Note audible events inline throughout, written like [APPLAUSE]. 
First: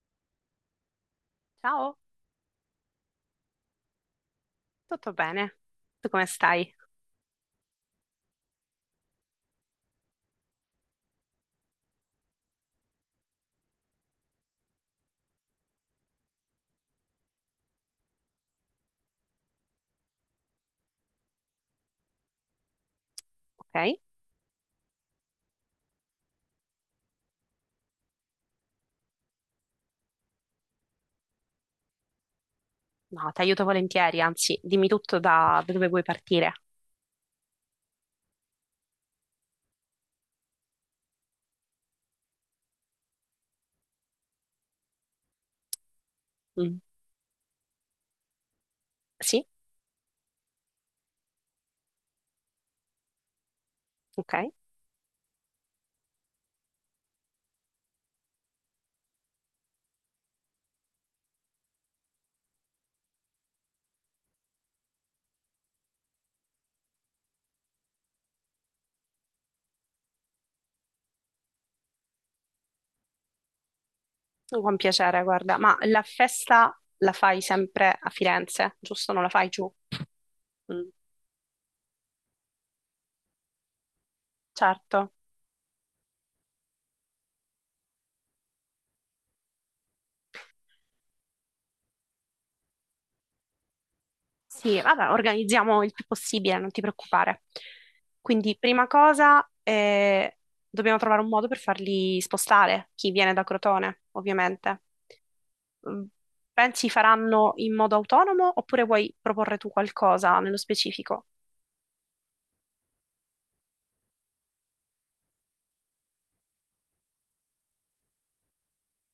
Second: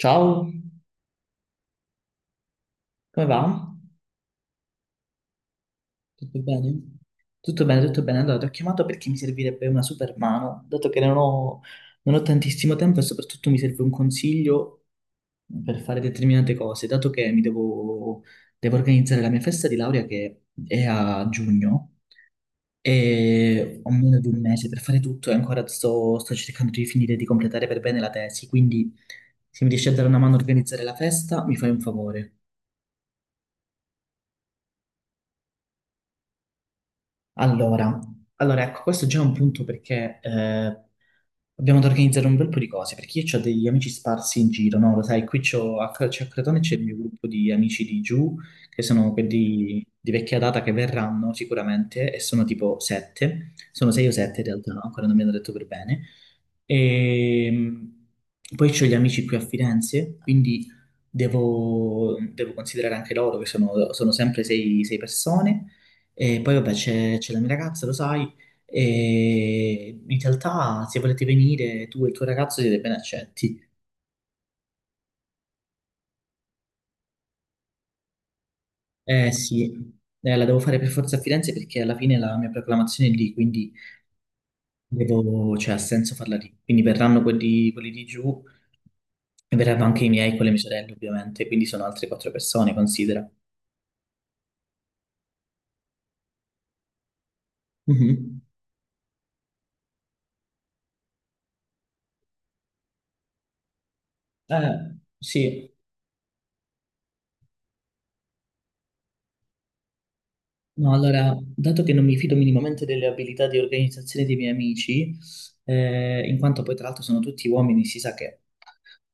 Ciao, Ciao, come va? tutto bene? Tu come Tutto stai? bene? Tutto bene, tutto bene. Allora, ti ho chiamato perché mi servirebbe una super mano, dato che non ho tantissimo tempo e soprattutto mi serve un consiglio per fare determinate cose, dato che devo organizzare la mia festa di laurea che è a giugno e ho Ok? meno di un mese per fare tutto e ancora sto cercando di finire di completare per bene la tesi, quindi se mi riesci a dare una mano a organizzare la festa, mi fai un favore. No, ti aiuto volentieri, anzi, dimmi tutto da dove vuoi partire. Allora, allora, ecco, questo è già un punto perché abbiamo da organizzare un bel po' di cose, perché io ho degli amici sparsi in giro, no? Lo sai, qui c'è a Crotone c'è Mm. il mio gruppo di amici di giù, che sono Sì? quelli di vecchia data che verranno sicuramente, e sono tipo sette, sono sei o Ok, sette in realtà, no? Ancora non mi hanno detto per bene, e poi ho gli amici qui a Firenze, quindi devo considerare anche loro, che sono sempre sei persone. E poi vabbè c'è la mia ragazza, lo sai, e in realtà se volete venire tu e il tuo ragazzo siete ben accetti. con piacere, guarda. Ma la festa la fai sempre a Firenze, giusto? Non la Eh fai sì, giù? La devo fare per Mm. forza a Firenze perché alla fine la mia proclamazione è lì, quindi Certo. devo, cioè, ha senso farla lì. Quindi verranno quelli di giù, e verranno anche i miei con le mie sorelle, ovviamente, quindi sono altre quattro persone, considera. Sì, vabbè, organizziamo il più possibile, non ti preoccupare. Mhm. Quindi, prima cosa, dobbiamo trovare un modo per farli spostare, chi viene da Crotone, ovviamente. Sì, Mm. Pensi faranno in modo autonomo oppure vuoi proporre tu qualcosa nello no, specifico? allora, dato che non mi fido minimamente delle abilità di organizzazione dei miei amici, in quanto poi tra l'altro sono tutti uomini, si sa che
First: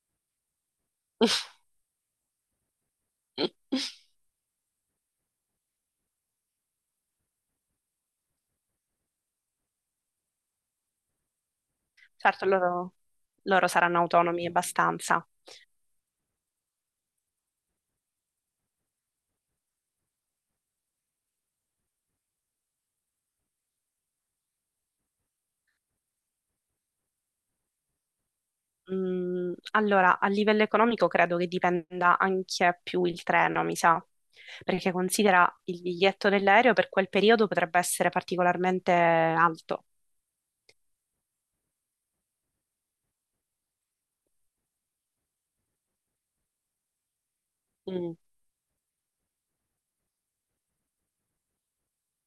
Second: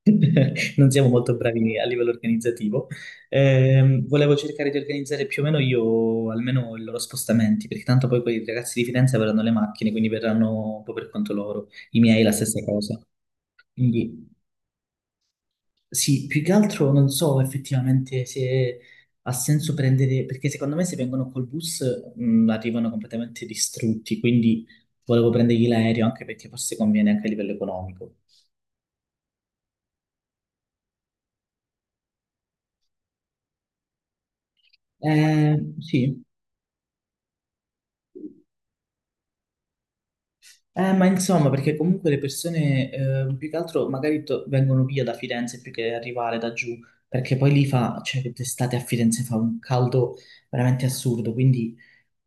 [LAUGHS] non siamo molto bravi a livello organizzativo, volevo cercare di organizzare più o meno io almeno i loro spostamenti, perché tanto poi quei ragazzi di Firenze avranno le macchine, quindi verranno un po' per conto loro, i miei la Certo, stessa cosa. loro saranno Quindi autonomi abbastanza. sì, più che altro non so effettivamente se ha senso prendere, perché secondo me se vengono col bus arrivano completamente distrutti, quindi volevo prendergli l'aereo anche perché forse conviene anche a livello economico. Mm, allora, a livello economico credo che dipenda anche più il treno, mi sa, perché considera il Sì, biglietto dell'aereo per quel periodo potrebbe essere particolarmente alto. eh, ma insomma, perché comunque le persone più che altro magari vengono via da Firenze più che arrivare da giù, perché poi lì fa, Mm. cioè d'estate a Firenze fa un caldo veramente assurdo, quindi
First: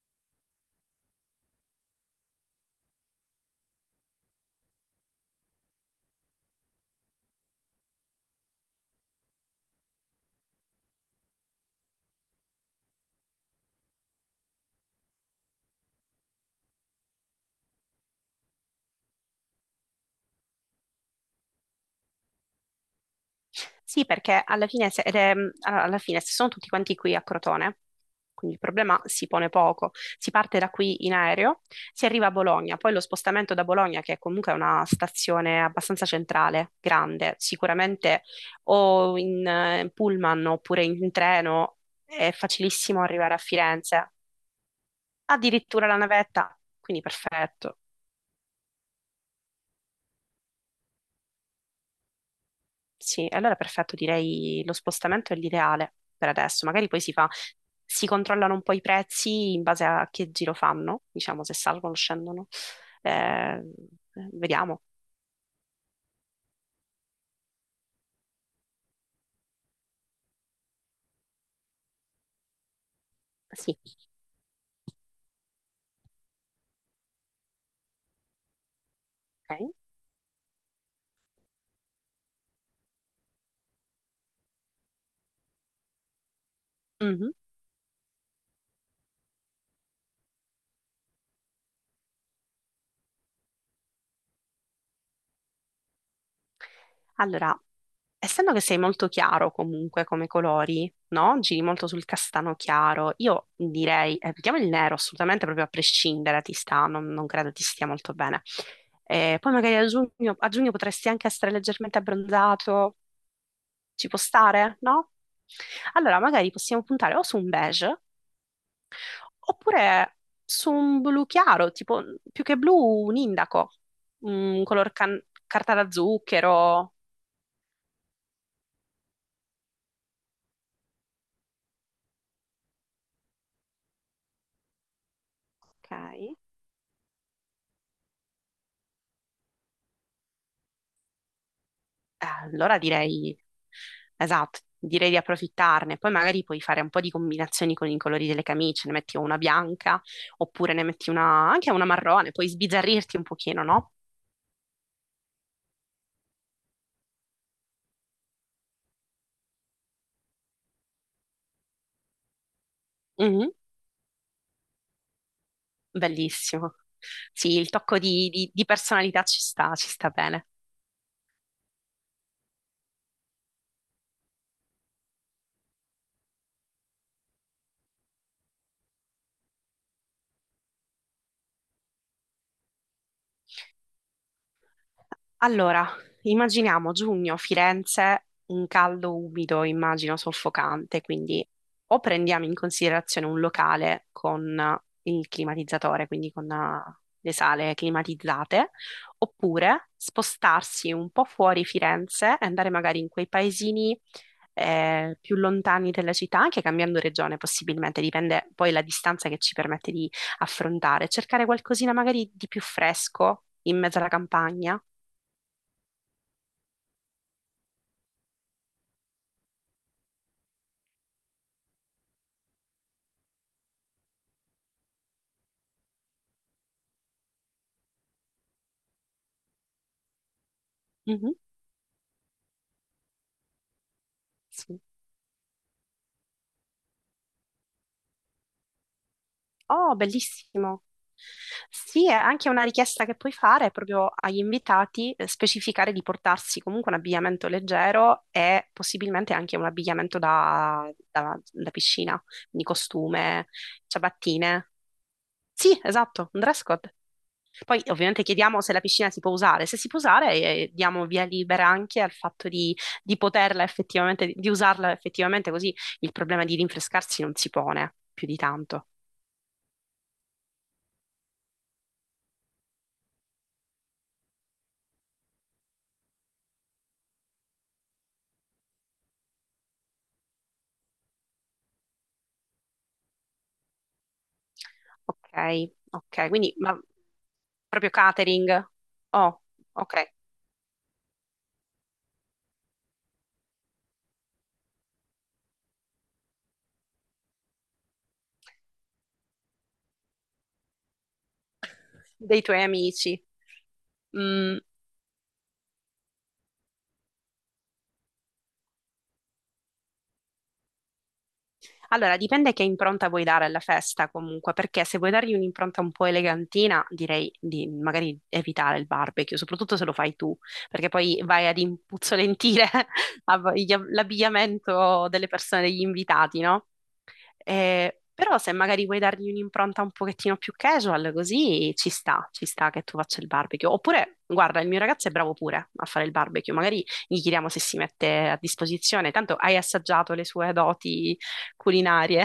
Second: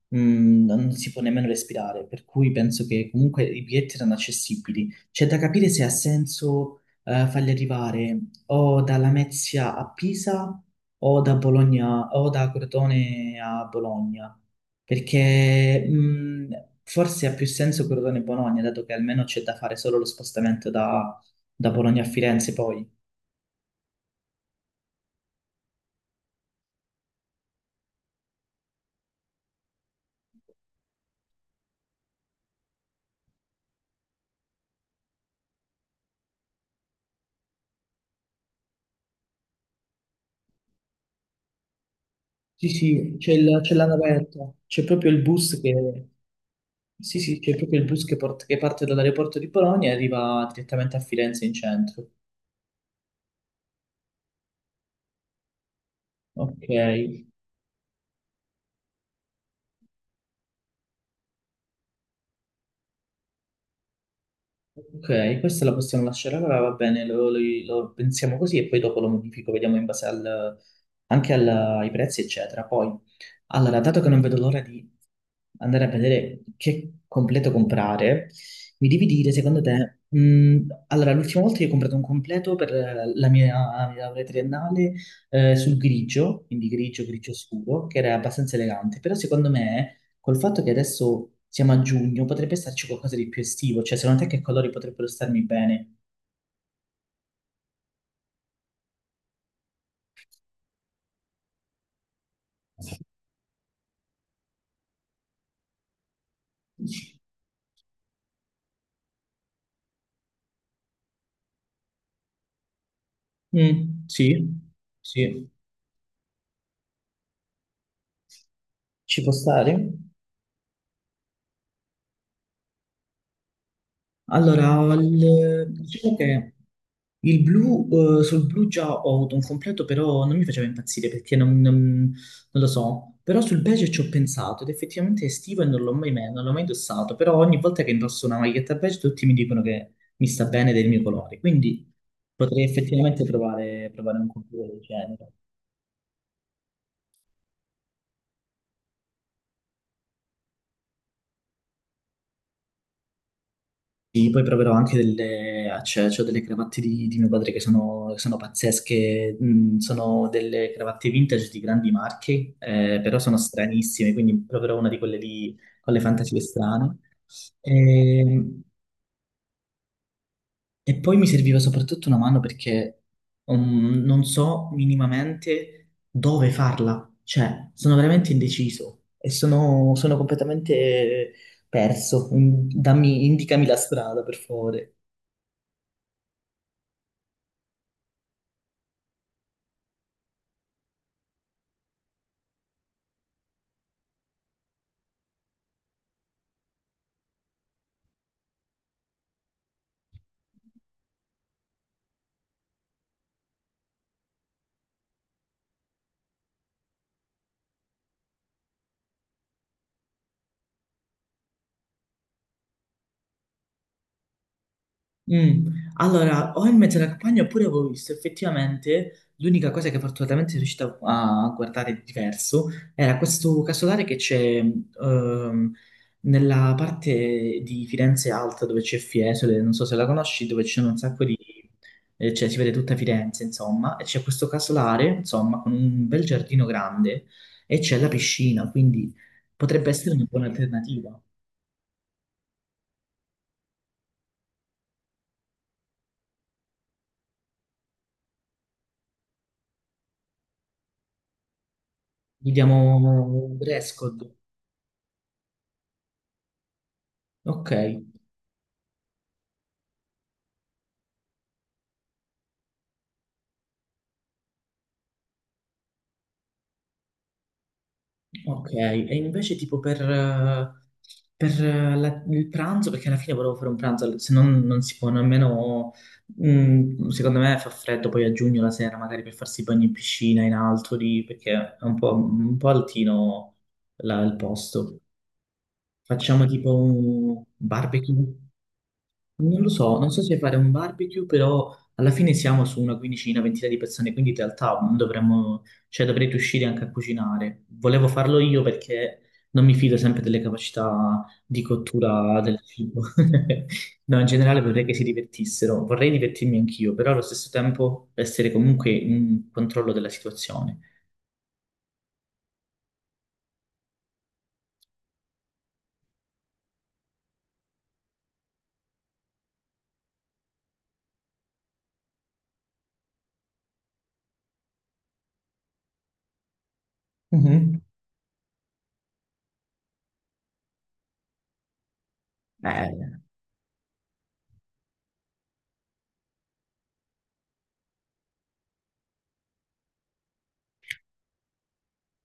non si può nemmeno respirare, per cui penso che comunque i biglietti erano accessibili. C'è da capire se ha senso farli arrivare o da Lamezia a Pisa o da Bologna o da Crotone a Bologna. Perché forse ha più senso Crotone-Bologna, dato che almeno c'è da fare solo lo spostamento da, da Bologna a Firenze poi. Sì, perché alla fine, se, ed è- alla fine se sono tutti quanti qui a Crotone, quindi il problema si pone poco. Si parte da qui in aereo, si arriva a Bologna, poi lo spostamento da Bologna, che comunque è una stazione abbastanza centrale, grande, sicuramente o in pullman oppure in treno è Sì, facilissimo sì, arrivare a c'è la Firenze, navetta, c'è proprio il bus addirittura la che, navetta, quindi sì, sì, c'è perfetto. proprio il bus che, che parte dall'aeroporto di Bologna e arriva direttamente a Firenze in centro. Sì, allora perfetto, direi lo spostamento è l'ideale per Ok. adesso. Magari poi si controllano un po' i prezzi in base a che giro fanno, diciamo se salgono o scendono. Eh, vediamo. Ok, questa la possiamo lasciare allora, va bene, lo pensiamo così e poi dopo lo modifico, vediamo in anche ai prezzi, eccetera. Poi, Sì. allora, dato che non vedo l'ora di andare a vedere che completo comprare, mi devi dire, secondo Ok. te, allora, l'ultima volta io ho comprato un completo per la mia laurea triennale sul grigio, quindi grigio, Mhm. grigio scuro, che era abbastanza elegante, però secondo me col fatto che adesso siamo a giugno, potrebbe starci qualcosa di più estivo, cioè secondo te che colori potrebbero starmi bene? Allora, essendo che sei molto chiaro comunque come colori, no? Giri molto sul castano chiaro, io direi, mettiamo il nero assolutamente proprio a prescindere, ti sta, non credo ti stia molto bene. Poi magari a giugno potresti anche essere leggermente abbronzato, Mm, ci può sì, stare, no? sì, Allora, magari possiamo puntare o su un beige ci può stare? oppure su un blu chiaro, tipo più che blu, un indaco, un color carta da Diciamo che zucchero. il blu, sul blu già ho avuto un completo, però non mi faceva impazzire perché non lo so. Però sul beige ci ho pensato ed effettivamente è estivo e Ok. non l'ho mai indossato. Però ogni volta che indosso una maglietta beige tutti mi dicono che mi sta bene del mio colore, quindi Eh, potrei allora effettivamente direi, provare un esatto, completo del direi di genere. approfittarne. Poi magari puoi fare un po' di combinazioni con i colori delle camicie, ne metti una bianca, oppure ne metti una, anche una marrone, puoi sbizzarrirti un pochino, no? Sì, poi proverò anche c'ho delle cravatte di mio padre che sono pazzesche, mm, sono delle cravatte vintage di grandi marche, però sono Mhm. stranissime, quindi proverò una di quelle lì con le fantasie Bellissimo. strane. Sì, il tocco di, E, di personalità ci sta bene. e poi mi serviva soprattutto una mano perché non so minimamente dove farla, cioè sono veramente indeciso e sono completamente perso. Mm, dammi, indicami la strada, per favore. Allora, immaginiamo giugno, Firenze, un caldo umido, immagino soffocante, quindi o prendiamo in considerazione un locale con il climatizzatore, quindi con le sale climatizzate, oppure spostarsi un po' fuori Firenze e andare magari in quei paesini più lontani della città, anche cambiando regione possibilmente, dipende poi la distanza che ci permette di affrontare, cercare qualcosina magari di più fresco in mezzo alla campagna. Mm. Allora, o in mezzo alla campagna oppure avevo visto effettivamente l'unica cosa che fortunatamente sono riuscito a guardare di diverso era questo casolare che c'è ehm, nella parte di Firenze Alta dove c'è Fiesole, non so se la conosci, dove c'è un sacco Mhm, cioè si vede tutta Firenze insomma, e c'è questo sì. casolare insomma con un bel giardino grande e c'è la piscina, quindi potrebbe Oh, essere una buona bellissimo. alternativa. Sì, è anche una richiesta che puoi fare proprio agli invitati, specificare di portarsi comunque un abbigliamento leggero e possibilmente anche un abbigliamento da, da piscina, quindi Vediamo costume, un dress code. ciabattine. Sì, esatto, un dress code. Ok. Poi ovviamente chiediamo se la piscina si può usare. Se si può usare, diamo via libera anche al fatto di poterla effettivamente, di usarla effettivamente, così il problema di rinfrescarsi non si pone più di Ok, tanto. e invece tipo per il pranzo, perché alla fine volevo fare un pranzo, se no non si può nemmeno, mm, secondo me fa freddo poi a giugno la sera magari per farsi i bagni in piscina, in alto lì, perché è un po' altino là il posto. Ok, ok, Facciamo quindi tipo ma un proprio barbecue. catering. Oh, Non lo so, non ok, so se fare un barbecue, però alla fine siamo su una quindicina, ventina di persone, quindi in realtà non dovremmo, cioè dovrei riuscire anche a cucinare. Volevo farlo io perché non mi fido sempre delle capacità di cottura dei del tuoi cibo. amici. [LAUGHS] No, in Mm, generale vorrei che si divertissero, vorrei divertirmi anch'io, però allo stesso tempo essere comunque in controllo della situazione. allora, dipende che impronta vuoi dare alla festa comunque, perché se vuoi dargli un'impronta un po' elegantina, direi di magari evitare il barbecue, soprattutto se lo fai tu, perché poi vai ad impuzzolentire [LAUGHS] l'abbigliamento delle persone, degli invitati, no? Mhm. Però se magari vuoi dargli un'impronta un pochettino più casual, così ci sta che tu faccia Bene. il barbecue. Oppure, guarda, il mio ragazzo è bravo pure a fare il barbecue, magari gli chiediamo se si mette a disposizione, tanto hai assaggiato le sue doti culinarie.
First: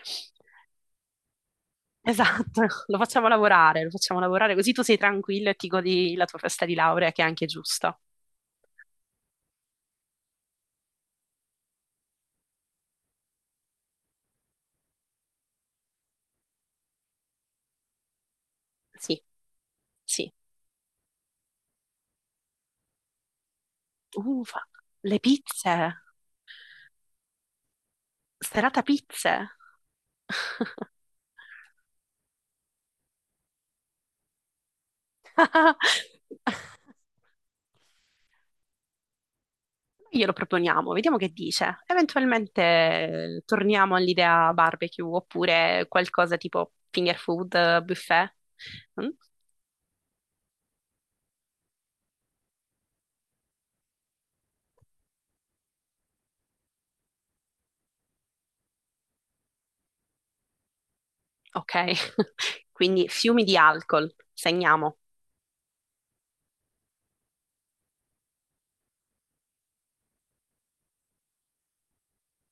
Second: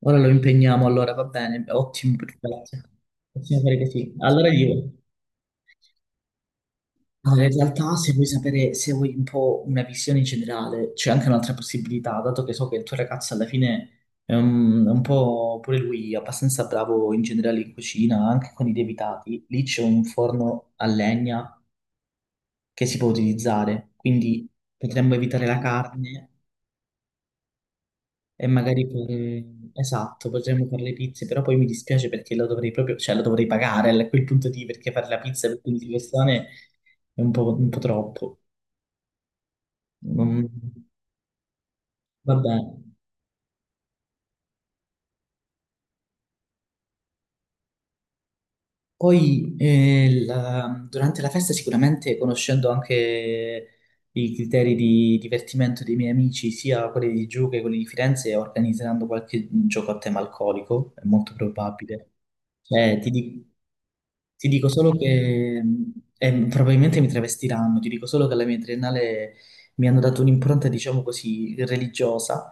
Ora lo impegniamo, allora va bene, ottimo, Esatto, perfetto. Possiamo fare lo così. facciamo Allora lavorare così tu io. sei tranquillo e ti godi la tua festa di laurea, che è Allora, anche in realtà giusta. se vuoi sapere, se vuoi un po' una visione in generale, c'è anche un'altra possibilità, dato che so che il tuo ragazzo alla fine è un po' pure lui abbastanza bravo in generale in cucina, anche con i Sì, lievitati. Lì c'è un sì. forno a legna che si può utilizzare, quindi Ufa, potremmo le evitare la pizze, carne e serata magari pizze. fare... Esatto, potremmo fare le pizze, però poi mi dispiace perché lo dovrei proprio, cioè lo dovrei pagare a quel punto di perché fare la pizza per 15 [LAUGHS] persone è un po' troppo. Glielo Non- proponiamo, vediamo che dice. Vabbè, Eventualmente torniamo all'idea barbecue oppure qualcosa tipo finger food, buffet. Mm? poi durante la festa sicuramente conoscendo anche i criteri di divertimento dei miei amici, sia quelli di giù che quelli di Firenze, organizzeranno qualche gioco a tema alcolico, è molto Ok, probabile. [LAUGHS] Cioè, quindi ti fiumi dico di alcol, ti dico solo segniamo. che probabilmente mi travestiranno, ti dico solo che alla mia triennale mi hanno dato un'impronta, diciamo così, religiosa.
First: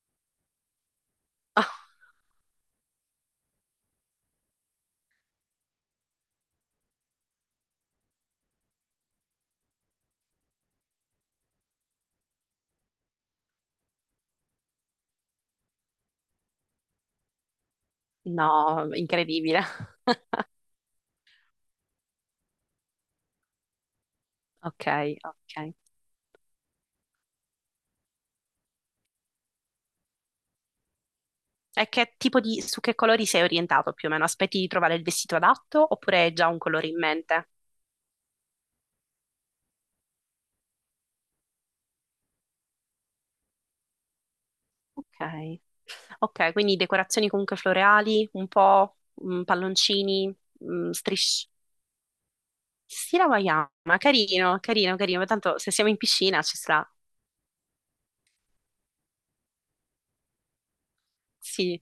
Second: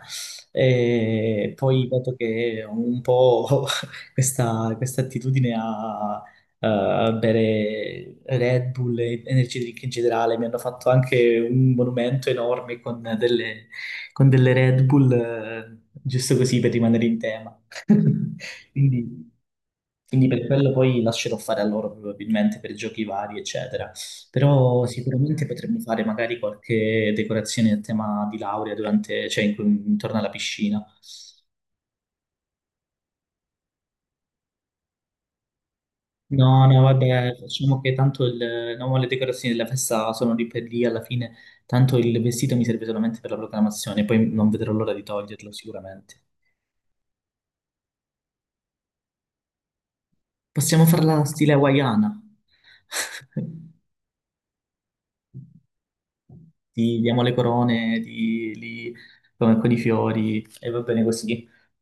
E [LAUGHS] Ah, poi, dato che ho un po' [LAUGHS] questa attitudine a, a bere Red Bull e energy drink in generale, mi hanno fatto anche un monumento enorme con delle Red Bull, giusto così per rimanere in tema. [LAUGHS] no, Quindi, incredibile. quindi per quello poi lascerò fare a loro probabilmente per giochi vari, eccetera. Però Ok, sicuramente ok. potremmo fare magari qualche decorazione a tema di laurea durante, cioè intorno alla piscina. E che tipo di, su che colori sei orientato più o meno? Aspetti di trovare il vestito adatto oppure hai già un No, no, colore in vabbè, mente? facciamo che tanto il, no, le decorazioni della festa sono lì per lì alla fine, tanto il vestito mi serve solamente per la proclamazione, poi non vedrò l'ora di toglierlo Ok, sicuramente. ok, quindi decorazioni comunque floreali, un po' mm, palloncini, Possiamo mm, farla strisce. stile hawaiana. Sì, la [LAUGHS] Wayama, carino, carino, carino. Ma tanto se siamo in piscina ci sarà. Ti diamo le corone, ti, li, come con i fiori e va bene così. Sì.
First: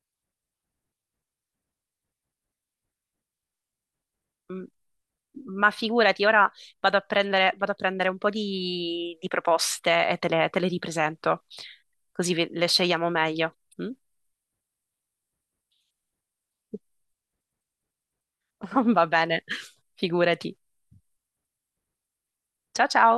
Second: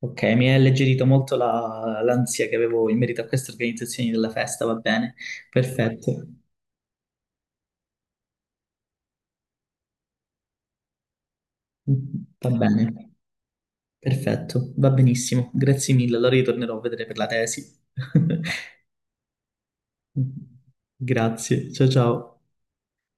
Ok, mi ha alleggerito molto l'ansia che avevo in merito a queste organizzazioni della festa, Mm. va bene, Ma figurati, perfetto, ora vado a prendere un po' di proposte e te te le ripresento, così va le scegliamo bene, meglio. Mm? Va benissimo, grazie mille, allora ritornerò a vedere per la tesi. [LAUGHS] [LAUGHS] Va bene, figurati. Grazie, ciao ciao. Ciao ciao!